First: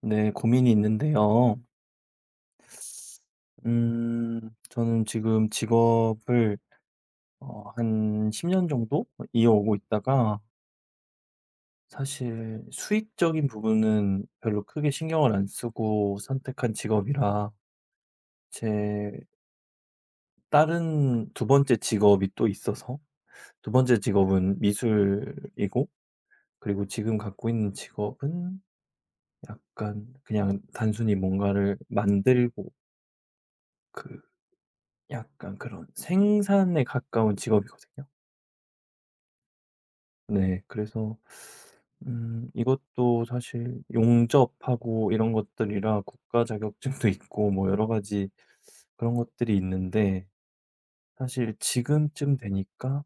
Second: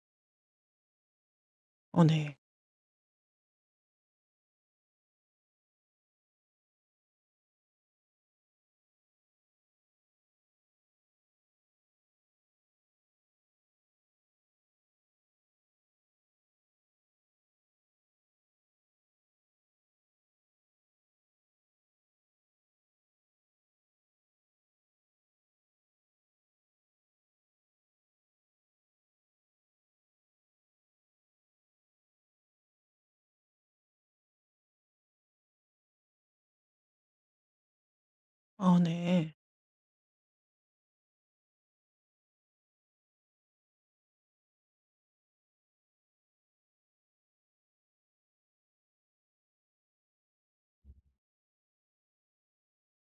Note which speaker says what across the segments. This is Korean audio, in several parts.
Speaker 1: 네, 고민이 있는데요.
Speaker 2: 어 네.
Speaker 1: 음, 저는 지금 직업을 한 10년 정도 이어오고 있다가, 사실 수익적인 부분은 별로 크게 신경을 안 쓰고 선택한 직업이라 제 다른 두 번째 직업이 또 있어서, 두 번째 직업은 미술이고, 그리고 지금 갖고 있는 직업은 약간 그냥 단순히 뭔가를 만들고 그 약간 그런 생산에 가까운 직업이거든요.
Speaker 2: 어 네.
Speaker 1: 네. 그래서 이것도 사실 용접하고 이런 것들이라 국가 자격증도 있고 뭐 여러 가지 그런 것들이 있는데, 사실 지금쯤 되니까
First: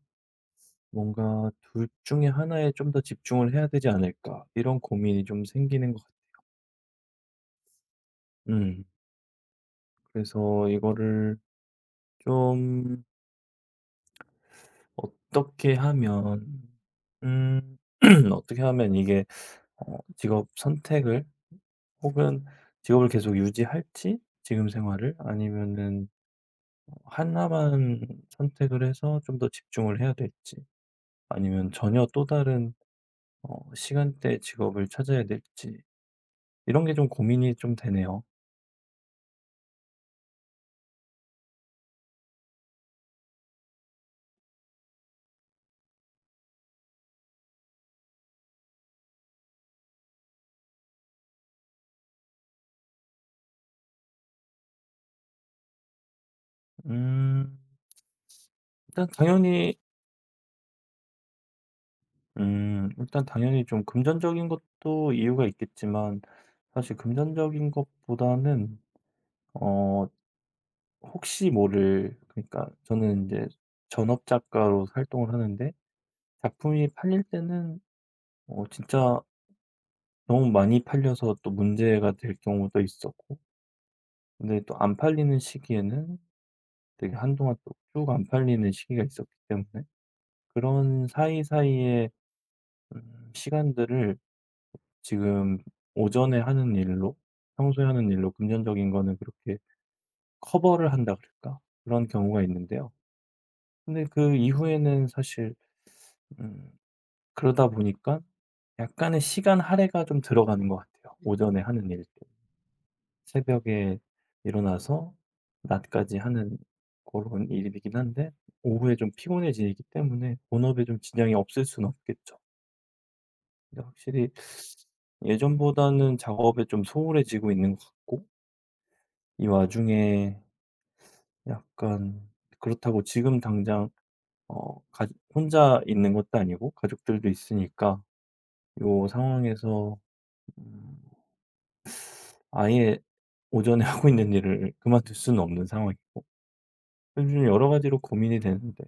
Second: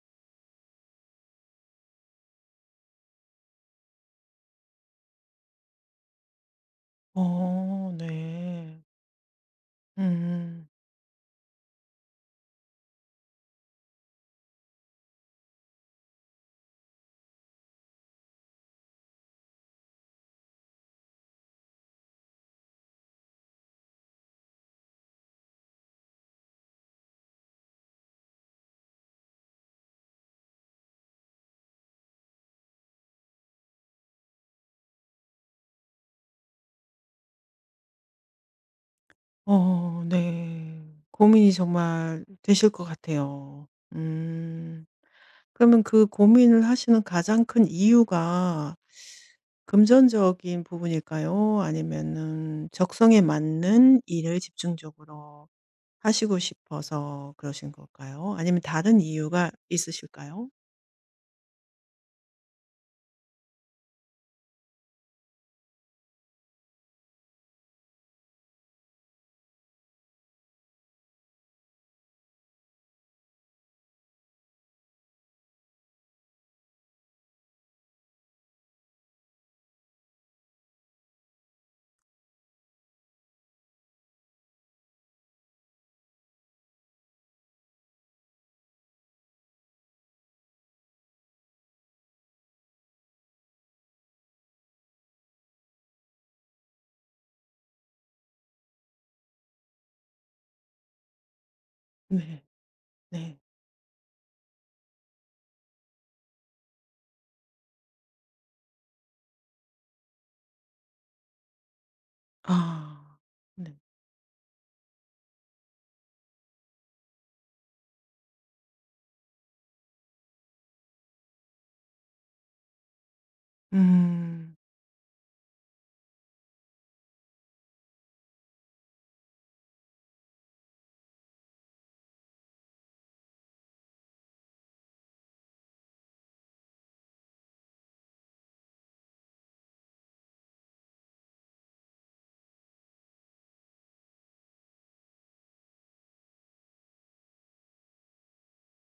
Speaker 1: 뭔가 '둘 중에 하나에 좀 더 집중을 해야 되지 않을까.' 이런 고민이 좀 생기는 것 같
Speaker 2: 어
Speaker 1: 아
Speaker 2: 네. 음.
Speaker 1: 그래서 이거를 좀 어떻게 하면, 음 어떻게 하면 이게 직업 선택을, 혹은 직업을 계속 유지할지 지금 생활을, 아니면은 하나만 선택을 해서 좀 더 집중을 해야 될지, 아니면 전혀 또 다른 어 시간대 직업을 찾아야 될지, 이런 게 좀 고민이 좀 되네요.
Speaker 2: 어 네. 고민이 정말 되실 것 같아요. 음. 그러면 그 고민을 하시는 가장 큰 이유가 금전적인 부분일까요? 아니면은 적성에 맞는 일을 집중적으로 하시고 싶어서
Speaker 1: 음
Speaker 2: 그러신 걸까요? 아니면 다른
Speaker 1: 일단
Speaker 2: 이유가
Speaker 1: 당연히
Speaker 2: 있으실까요?
Speaker 1: 일단 당연히 좀 금전적인 것도 이유가 있겠지만, 사실 금전적인 것보다는 어 혹시 모를, 그러니까 저는 이제 전업 작가로 활동을 하는데 작품이 팔릴 때는 진짜 너무 많이 팔려서 또 문제가 될 경우도 있었고, 근데 또 안 팔리는 시기에는 되게 한동안 또 쭉 안 팔리는 시기가 있었기 때문에, 그런 사이사이의 시간들을 지금 오전에 하는 일로, 평소에 하는 일로 금전적인 거는 그렇게 커버를 한다 그럴까? 그런
Speaker 2: 네.
Speaker 1: 경우가 있는데요.
Speaker 2: 네.
Speaker 1: 근데 그 이후에는 사실, 음 그러다 보니까 약간의 시간 할애가 좀 들어가는 것 같아요, 오전에 하는 일 때.
Speaker 2: 아. 네.
Speaker 1: 새벽에 일어나서 낮까지 하는 그런 일이긴 한데, 오후에 좀 피곤해지기 때문에 본업에 좀 지장이 없을 수는 없겠죠. 근데 확실히
Speaker 2: 음.
Speaker 1: 예전보다는 작업에 좀 소홀해지고 있는 것 같고, 이 와중에 약간, 그렇다고 지금 당장 어 가 혼자 있는 것도 아니고 가족들도 있으니까 요 상황에서 음 아예 오전에 하고 있는 일을 그만둘 수는 없는 상황이고, 요즘 여러 가지로 고민이 되는데,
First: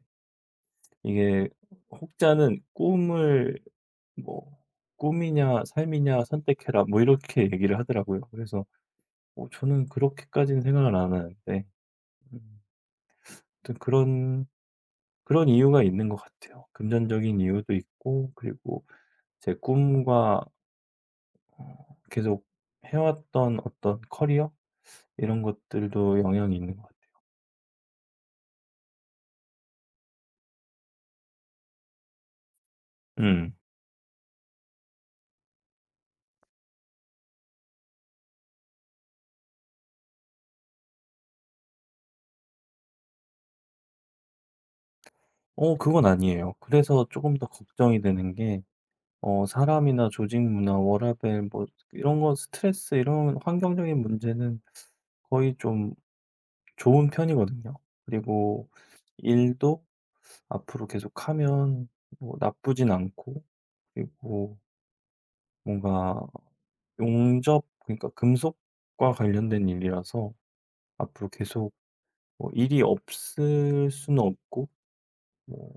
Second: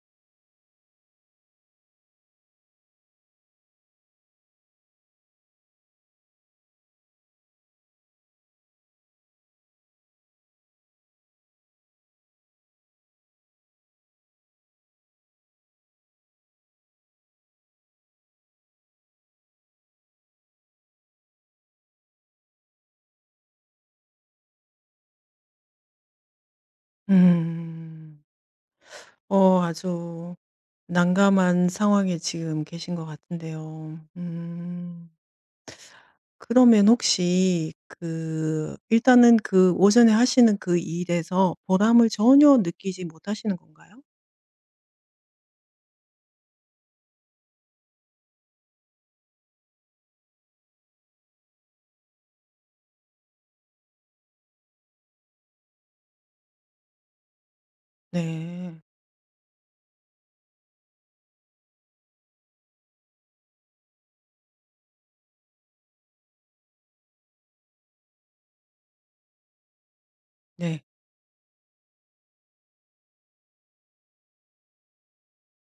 Speaker 1: 이게 혹자는 "꿈을, 뭐 꿈이냐 삶이냐 선택해라." 뭐 이렇게 얘기를 하더라고요. 그래서 저는 그렇게까지는 생각을 안 하는데, 음 아무튼 그런 이유가 있는 것 같아요. 금전적인 이유도 있고, 그리고 제 꿈과 계속 해왔던 어떤 커리어, 이런 것들도 영향이 있는 것 같아요.
Speaker 2: 음. 어 아주 난감한 상황에 지금 계신 것
Speaker 1: 음.
Speaker 2: 같은데요. 음. 그러면 혹시 그 일단은 그 오전에 하시는 그 일에서 보람을 전혀 느끼지 못하시는 건가요?
Speaker 1: 그건 아니에요. 그래서 조금 더 걱정이 되는 게, 사람이나 조직 문화, 워라밸 뭐 이런 거 스트레스 이런 환경적인 문제는 거의 좀 좋은 편이거든요. 그리고
Speaker 2: 네.
Speaker 1: 일도 앞으로 계속하면 뭐 나쁘진 않고, 그리고 뭔가 용접, 그러니까 금속과 관련된 일이라서
Speaker 2: 네.
Speaker 1: 앞으로 계속 뭐 일이 없을 수는 없고, 뭐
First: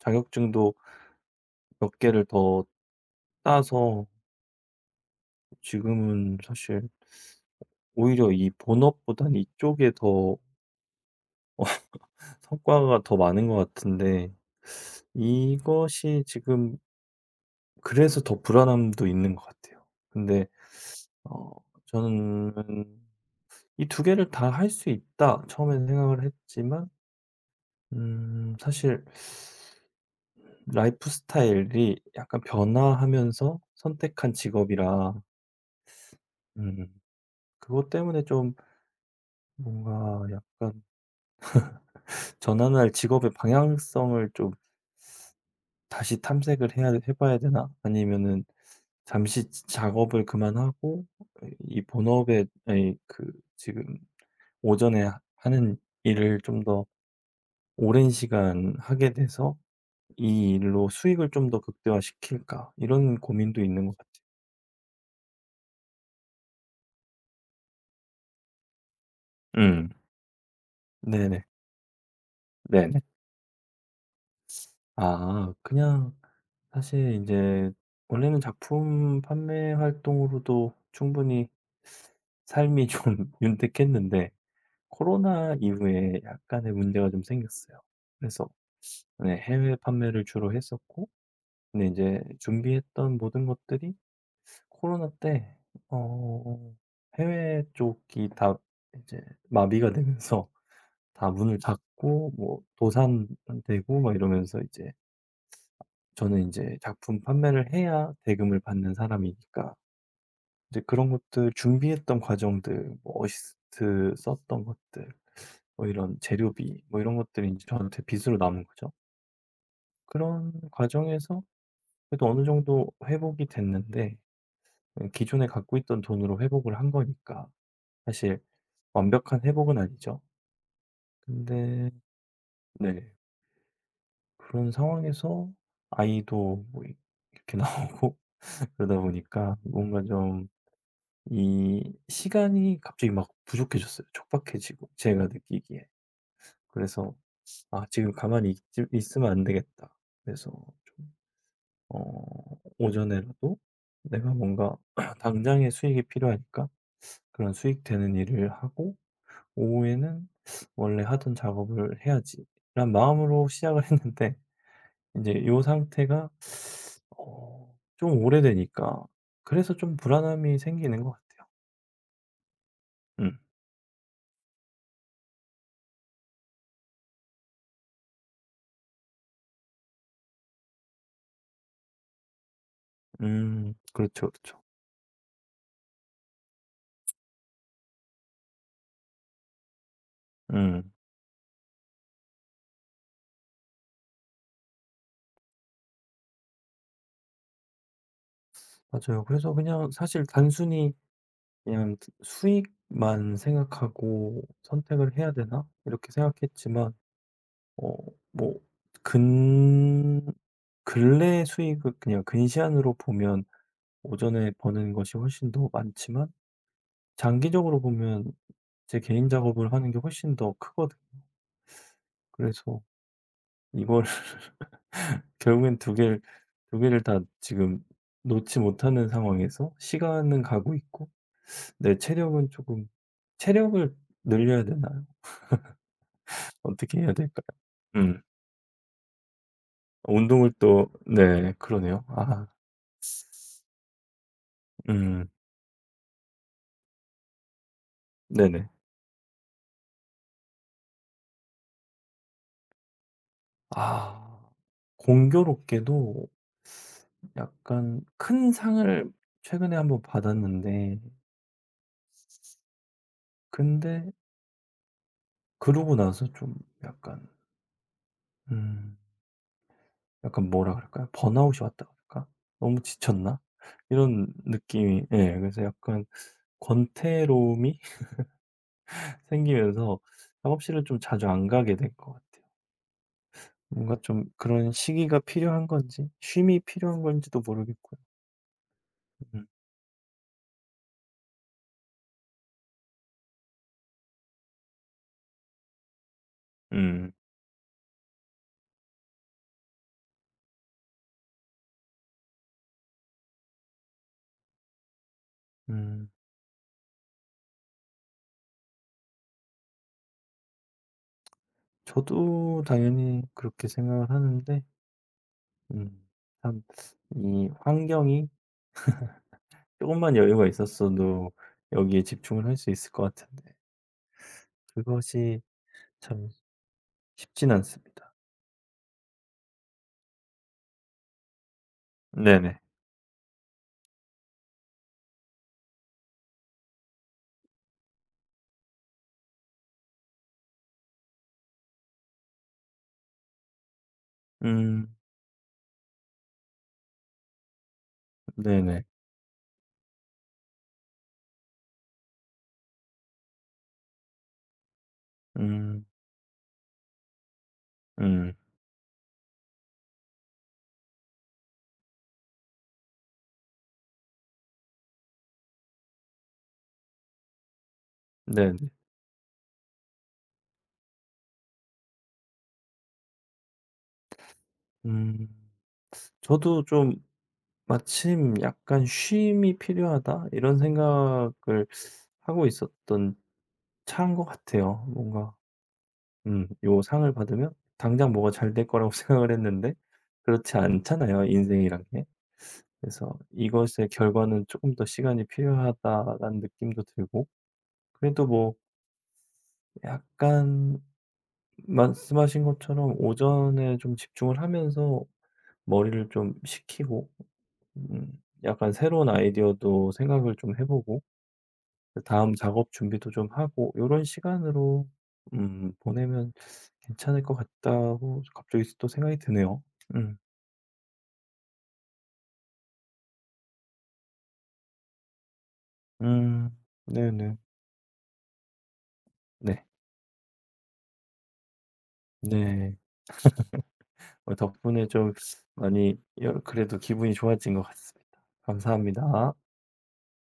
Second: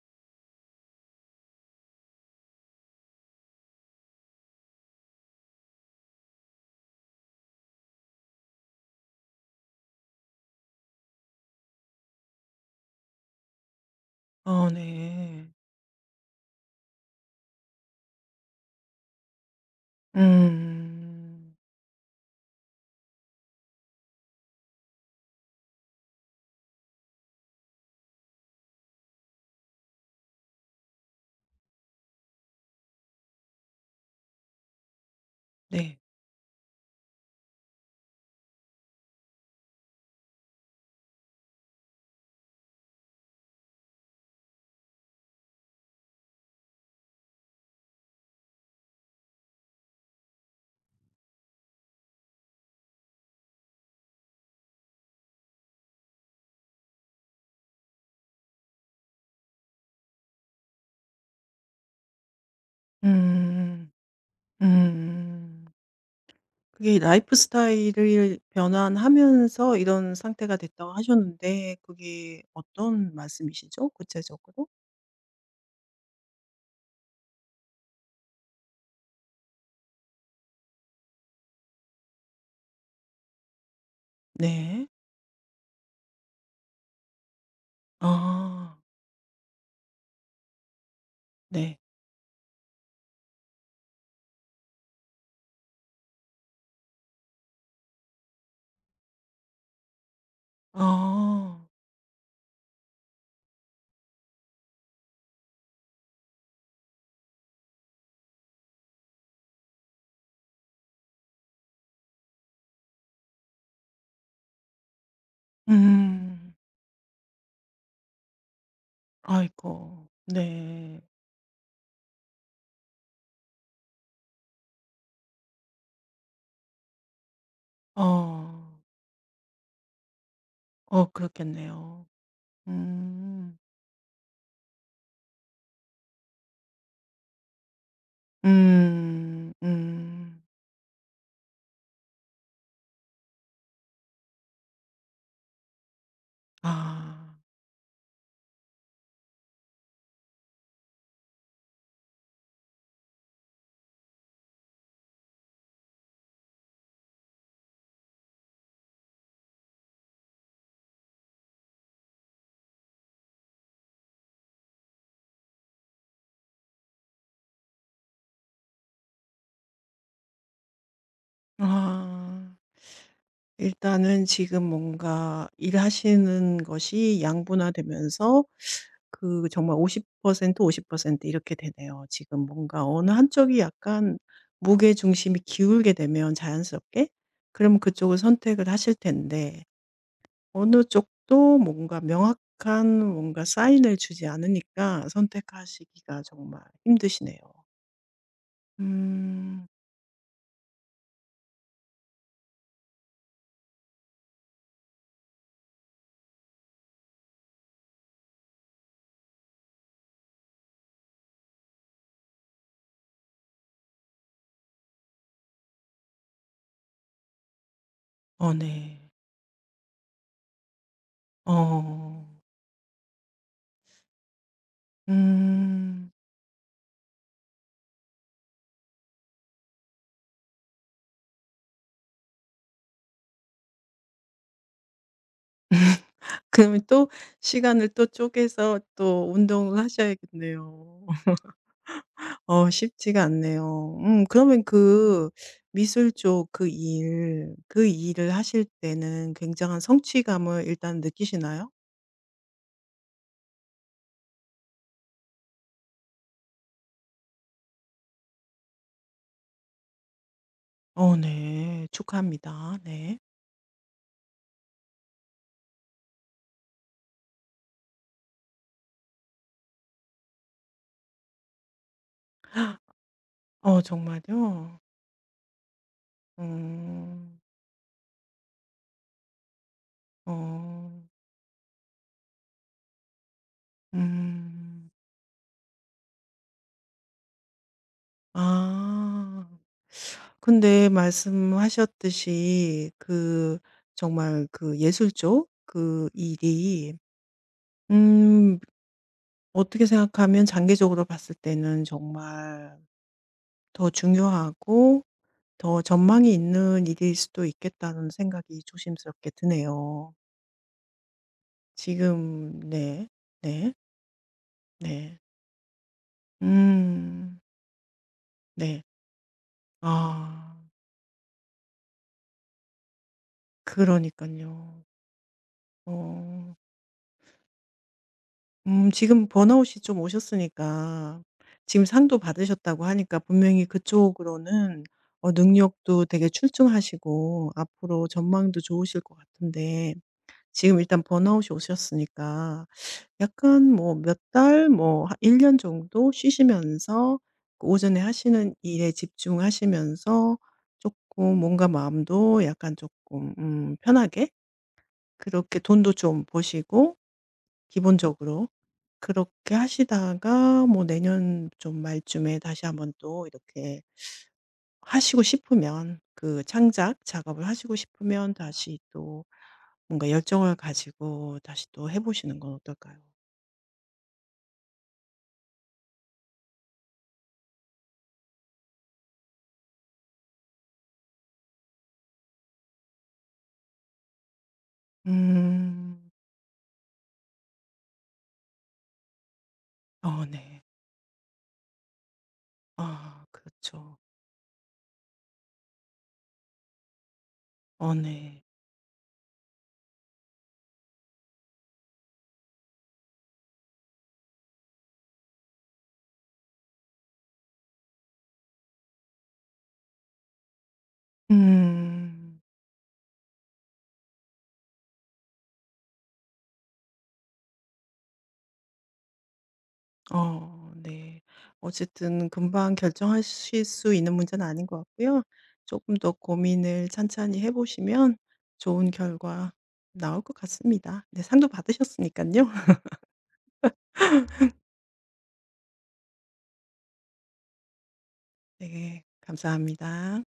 Speaker 1: 자격증도 몇 개를 더 따서 지금은 사실 오히려 이 본업보단 이쪽에 더 성과가 더 많은 것 같은데,
Speaker 2: 어 네.
Speaker 1: 이것이 지금 그래서 더 불안함도 있는 것 같아요. 근데
Speaker 2: 음.
Speaker 1: 저는 '이 두 개를 다 할 수 있다.' 처엔 생각을 했지만, 사실 라이프 스타일이 약간 변화하면서 선택한 직업이라,
Speaker 2: 네.
Speaker 1: 음 그것 때문에 좀 뭔가 약간 전환할 직업의 방향성을 좀 다시 탐색을 해야 해 봐야 되나? 아니면은 잠시 지 작업을 그만하고 이 본업에 아니 그 지금 오전에 하 하는 일을 좀 더 오랜 시간 하게 돼서 이 일로 수익을 좀 더 극대화시킬까? 이런 고민도 있는
Speaker 2: 음.
Speaker 1: 것 같아요.
Speaker 2: 음. 그게 라이프스타일을 변환하면서
Speaker 1: 음.
Speaker 2: 이런 상태가 됐다고
Speaker 1: 네네.
Speaker 2: 하셨는데 그게
Speaker 1: 네네.
Speaker 2: 어떤 말씀이시죠? 구체적으로?
Speaker 1: 아, 그냥 사실 이제 원래는 작품 판매 활동으로도 충분히 삶이 좀 윤택했는데,
Speaker 2: 네.
Speaker 1: 코로나 이후에 약간의 문제가 좀 생겼어요. 그래서
Speaker 2: 아.
Speaker 1: 네, 해외 판매를 주로 했었고,
Speaker 2: 네.
Speaker 1: 근데 이제 준비했던 모든 것들이 코로나 때 어 해외 쪽이 다 이제 마비가 되면서, 다 문을
Speaker 2: 아.
Speaker 1: 닫고 뭐 도산되고 막 이러면서, 이제 저는 이제 작품 판매를 해야 대금을 받는 사람이니까, 이제 그런 것들 준비했던 과정들, 뭐 어시스트 썼던 것들, 뭐 이런
Speaker 2: 음.
Speaker 1: 재료비 뭐 이런 것들이 제 저한테 빚으로 남은 거죠.
Speaker 2: 아이고.
Speaker 1: 그런
Speaker 2: 네.
Speaker 1: 과정에서 그래도 어느 정도 회복이 됐는데, 기존에 갖고 있던 돈으로 회복을 한 거니까 사실
Speaker 2: 어.
Speaker 1: 완벽한 회복은 아니죠.
Speaker 2: 어
Speaker 1: 근데
Speaker 2: 그렇겠네요.
Speaker 1: 네,
Speaker 2: 음.
Speaker 1: 그런 상황에서 아이도 뭐 이 이렇게 나오고, 그러다
Speaker 2: 음.
Speaker 1: 보니까 뭔가
Speaker 2: 음.
Speaker 1: 좀 이 시간이 갑자기 막 부족해졌어요, 촉박해지고 제가 느끼기에. 그래서
Speaker 2: 아.
Speaker 1: '아, 지금 가만히 있 있으면 안 되겠다.' 그래서 어 오전에라도 내가 뭔가 당장의 수익이 필요하니까 그런 수익 되는 일을 하고, 오후에는 '원래 하던 작업을 해야지.'라는 마음으로 시작을 했는데, 이제 요 상태가 어 좀 오래되니까 그래서 좀 불안함이 생기는 것 같아요.
Speaker 2: 아.
Speaker 1: 음.
Speaker 2: 일단은 지금 뭔가 일하시는 것이 양분화되면서 그 정말 50% 50% 이렇게 되네요. 지금 뭔가 어느 한쪽이
Speaker 1: 음.
Speaker 2: 약간
Speaker 1: 그렇죠, 그렇죠.
Speaker 2: 무게 중심이 기울게 되면 자연스럽게 그럼 그쪽을 선택을 하실 텐데 어느
Speaker 1: 음.
Speaker 2: 쪽도 뭔가 명확한 뭔가 사인을 주지 않으니까 선택하시기가 정말 힘드시네요.
Speaker 1: 맞아요. 그래서
Speaker 2: 음.
Speaker 1: 그냥 사실 단순히 그냥 '수익만 생각하고 선택을 해야 되나?' 이렇게 생각했지만, 어 뭐 근 근래 수익을 그냥 근시안으로 보면 오전에 버는 것이 훨씬 더 많지만 장기적으로 보면
Speaker 2: 어
Speaker 1: 제
Speaker 2: 네.
Speaker 1: 개인 작업을 하는 게 훨씬 더 크거든.
Speaker 2: 어.
Speaker 1: 그래서 이걸 결국엔 두
Speaker 2: 음.
Speaker 1: 개를 두 개를 다 지금 놓지 못하는 상황에서 시간은 가고 있고, 내 체력은 조금, 체력을 늘려야 되나요?
Speaker 2: 그러면
Speaker 1: 어떻게
Speaker 2: 또
Speaker 1: 해야 될까요?
Speaker 2: 시간을 또
Speaker 1: 음.
Speaker 2: 쪼개서 또 운동을
Speaker 1: 운동을 또
Speaker 2: 하셔야겠네요.
Speaker 1: 네, 그러네요. 아,
Speaker 2: 어 쉽지가 않네요. 그러면
Speaker 1: 음.
Speaker 2: 그 미술 쪽 그 일 그 일을 하실
Speaker 1: 네네.
Speaker 2: 때는 굉장한 성취감을 일단 느끼시나요?
Speaker 1: 아. 공교롭게도 약간 큰 상을 최근에 한번 받았는데,
Speaker 2: 어 네. 축하합니다. 네.
Speaker 1: 근데 그러고 나서 좀 약간, 음 약간 뭐라 그럴까요? 번아웃이 왔다 그럴까? '너무 지쳤나?'
Speaker 2: 어
Speaker 1: 이런
Speaker 2: 정말요?
Speaker 1: 느낌이, 예. 그래서 약간
Speaker 2: 어.
Speaker 1: 권태로움이 생기면서 작업실을 좀
Speaker 2: 어.
Speaker 1: 자주 안 가게 된 것 같아요. 뭔가 좀 그런
Speaker 2: 음.
Speaker 1: 시기가 필요한 건지 쉼이 필요한 건지도 모르겠고요. 음.
Speaker 2: 아. 근데 말씀하셨듯이 그 정말 그 예술 쪽 그 일이
Speaker 1: 음.
Speaker 2: 음 어떻게 생각하면 장기적으로 봤을 때는 정말 더 중요하고 더
Speaker 1: 음.
Speaker 2: 전망이 있는 일일 수도 있겠다는 생각이 조심스럽게 드네요. 지금
Speaker 1: 저도
Speaker 2: 네.
Speaker 1: 당연히 그렇게
Speaker 2: 네.
Speaker 1: 생각을 하는데,
Speaker 2: 네.
Speaker 1: 음 참
Speaker 2: 음.
Speaker 1: 이 환경이
Speaker 2: 네.
Speaker 1: 조금만 여유가
Speaker 2: 아.
Speaker 1: 있었어도 여기에 집중을 할 수 있을 것 같은데,
Speaker 2: 그러니까요.
Speaker 1: 그것이 참
Speaker 2: 어.
Speaker 1: 쉽진 않습니다.
Speaker 2: 지금 번아웃이 좀 오셨으니까 지금 상도
Speaker 1: 네네.
Speaker 2: 받으셨다고 하니까 분명히 그쪽으로는 어 능력도 되게 출중하시고 앞으로 전망도 좋으실 것 같은데 지금 일단 번아웃이 오셨으니까 약간 뭐 몇 달
Speaker 1: 음
Speaker 2: 뭐일1년 정도 쉬시면서 그 오전에 하시는
Speaker 1: 네네.
Speaker 2: 일에 집중하시면서 조금 뭔가 마음도 약간 조금 편하게 그렇게
Speaker 1: 음
Speaker 2: 돈도 좀 버시고
Speaker 1: 음
Speaker 2: 기본적으로. 그렇게 하시다가 뭐 내년 좀 말쯤에 다시 한번 또 이렇게 하시고 싶으면 그 창작 작업을 하시고 싶으면
Speaker 1: 네네.
Speaker 2: 다시 또 뭔가 열정을 가지고 다시 또 해 보시는 건 어떨까요?
Speaker 1: 음 저도 좀 마침 '약간 쉼이 필요하다.' 이런 생각을 하고 있었던 차인 것 같아요. 뭔가,
Speaker 2: 음.
Speaker 1: 요 상을 받으면 당장 뭐가 잘 될 거라고 생각을 했는데
Speaker 2: 어
Speaker 1: 그렇지
Speaker 2: 네.
Speaker 1: 않잖아요, 인생이란 게. 그래서
Speaker 2: 아
Speaker 1: 이것의
Speaker 2: 그렇죠.
Speaker 1: 결과는 조금 더 시간이 필요하다라는 느낌도 들고,
Speaker 2: 어
Speaker 1: 그래도
Speaker 2: 네.
Speaker 1: 뭐 약간 말씀하신 것처럼 오전에 좀 집중을 하면서 머리를 좀 식히고 약간 새로운 아이디어도 생각을 좀 해 보고, 다음
Speaker 2: 음.
Speaker 1: 작업 준비도 좀 하고 요런 시간으로 보내면 괜찮을 것 같다고 갑자기 또 생각이 드네요. 음.
Speaker 2: 어 네. 어쨌든 금방 결정하실 수 있는 문제는 아닌 것 같고요. 조금 더
Speaker 1: 음.
Speaker 2: 고민을
Speaker 1: 네네.
Speaker 2: 찬찬히 해 보시면 좋은 결과
Speaker 1: 네.
Speaker 2: 나올 것 같습니다. 네 상도 받으셨으니까요.
Speaker 1: 네. 덕분에 좀 많이 여 그래도 기분이 좋아진 것 같습니다.
Speaker 2: 네.
Speaker 1: 감사합니다.
Speaker 2: 감사합니다.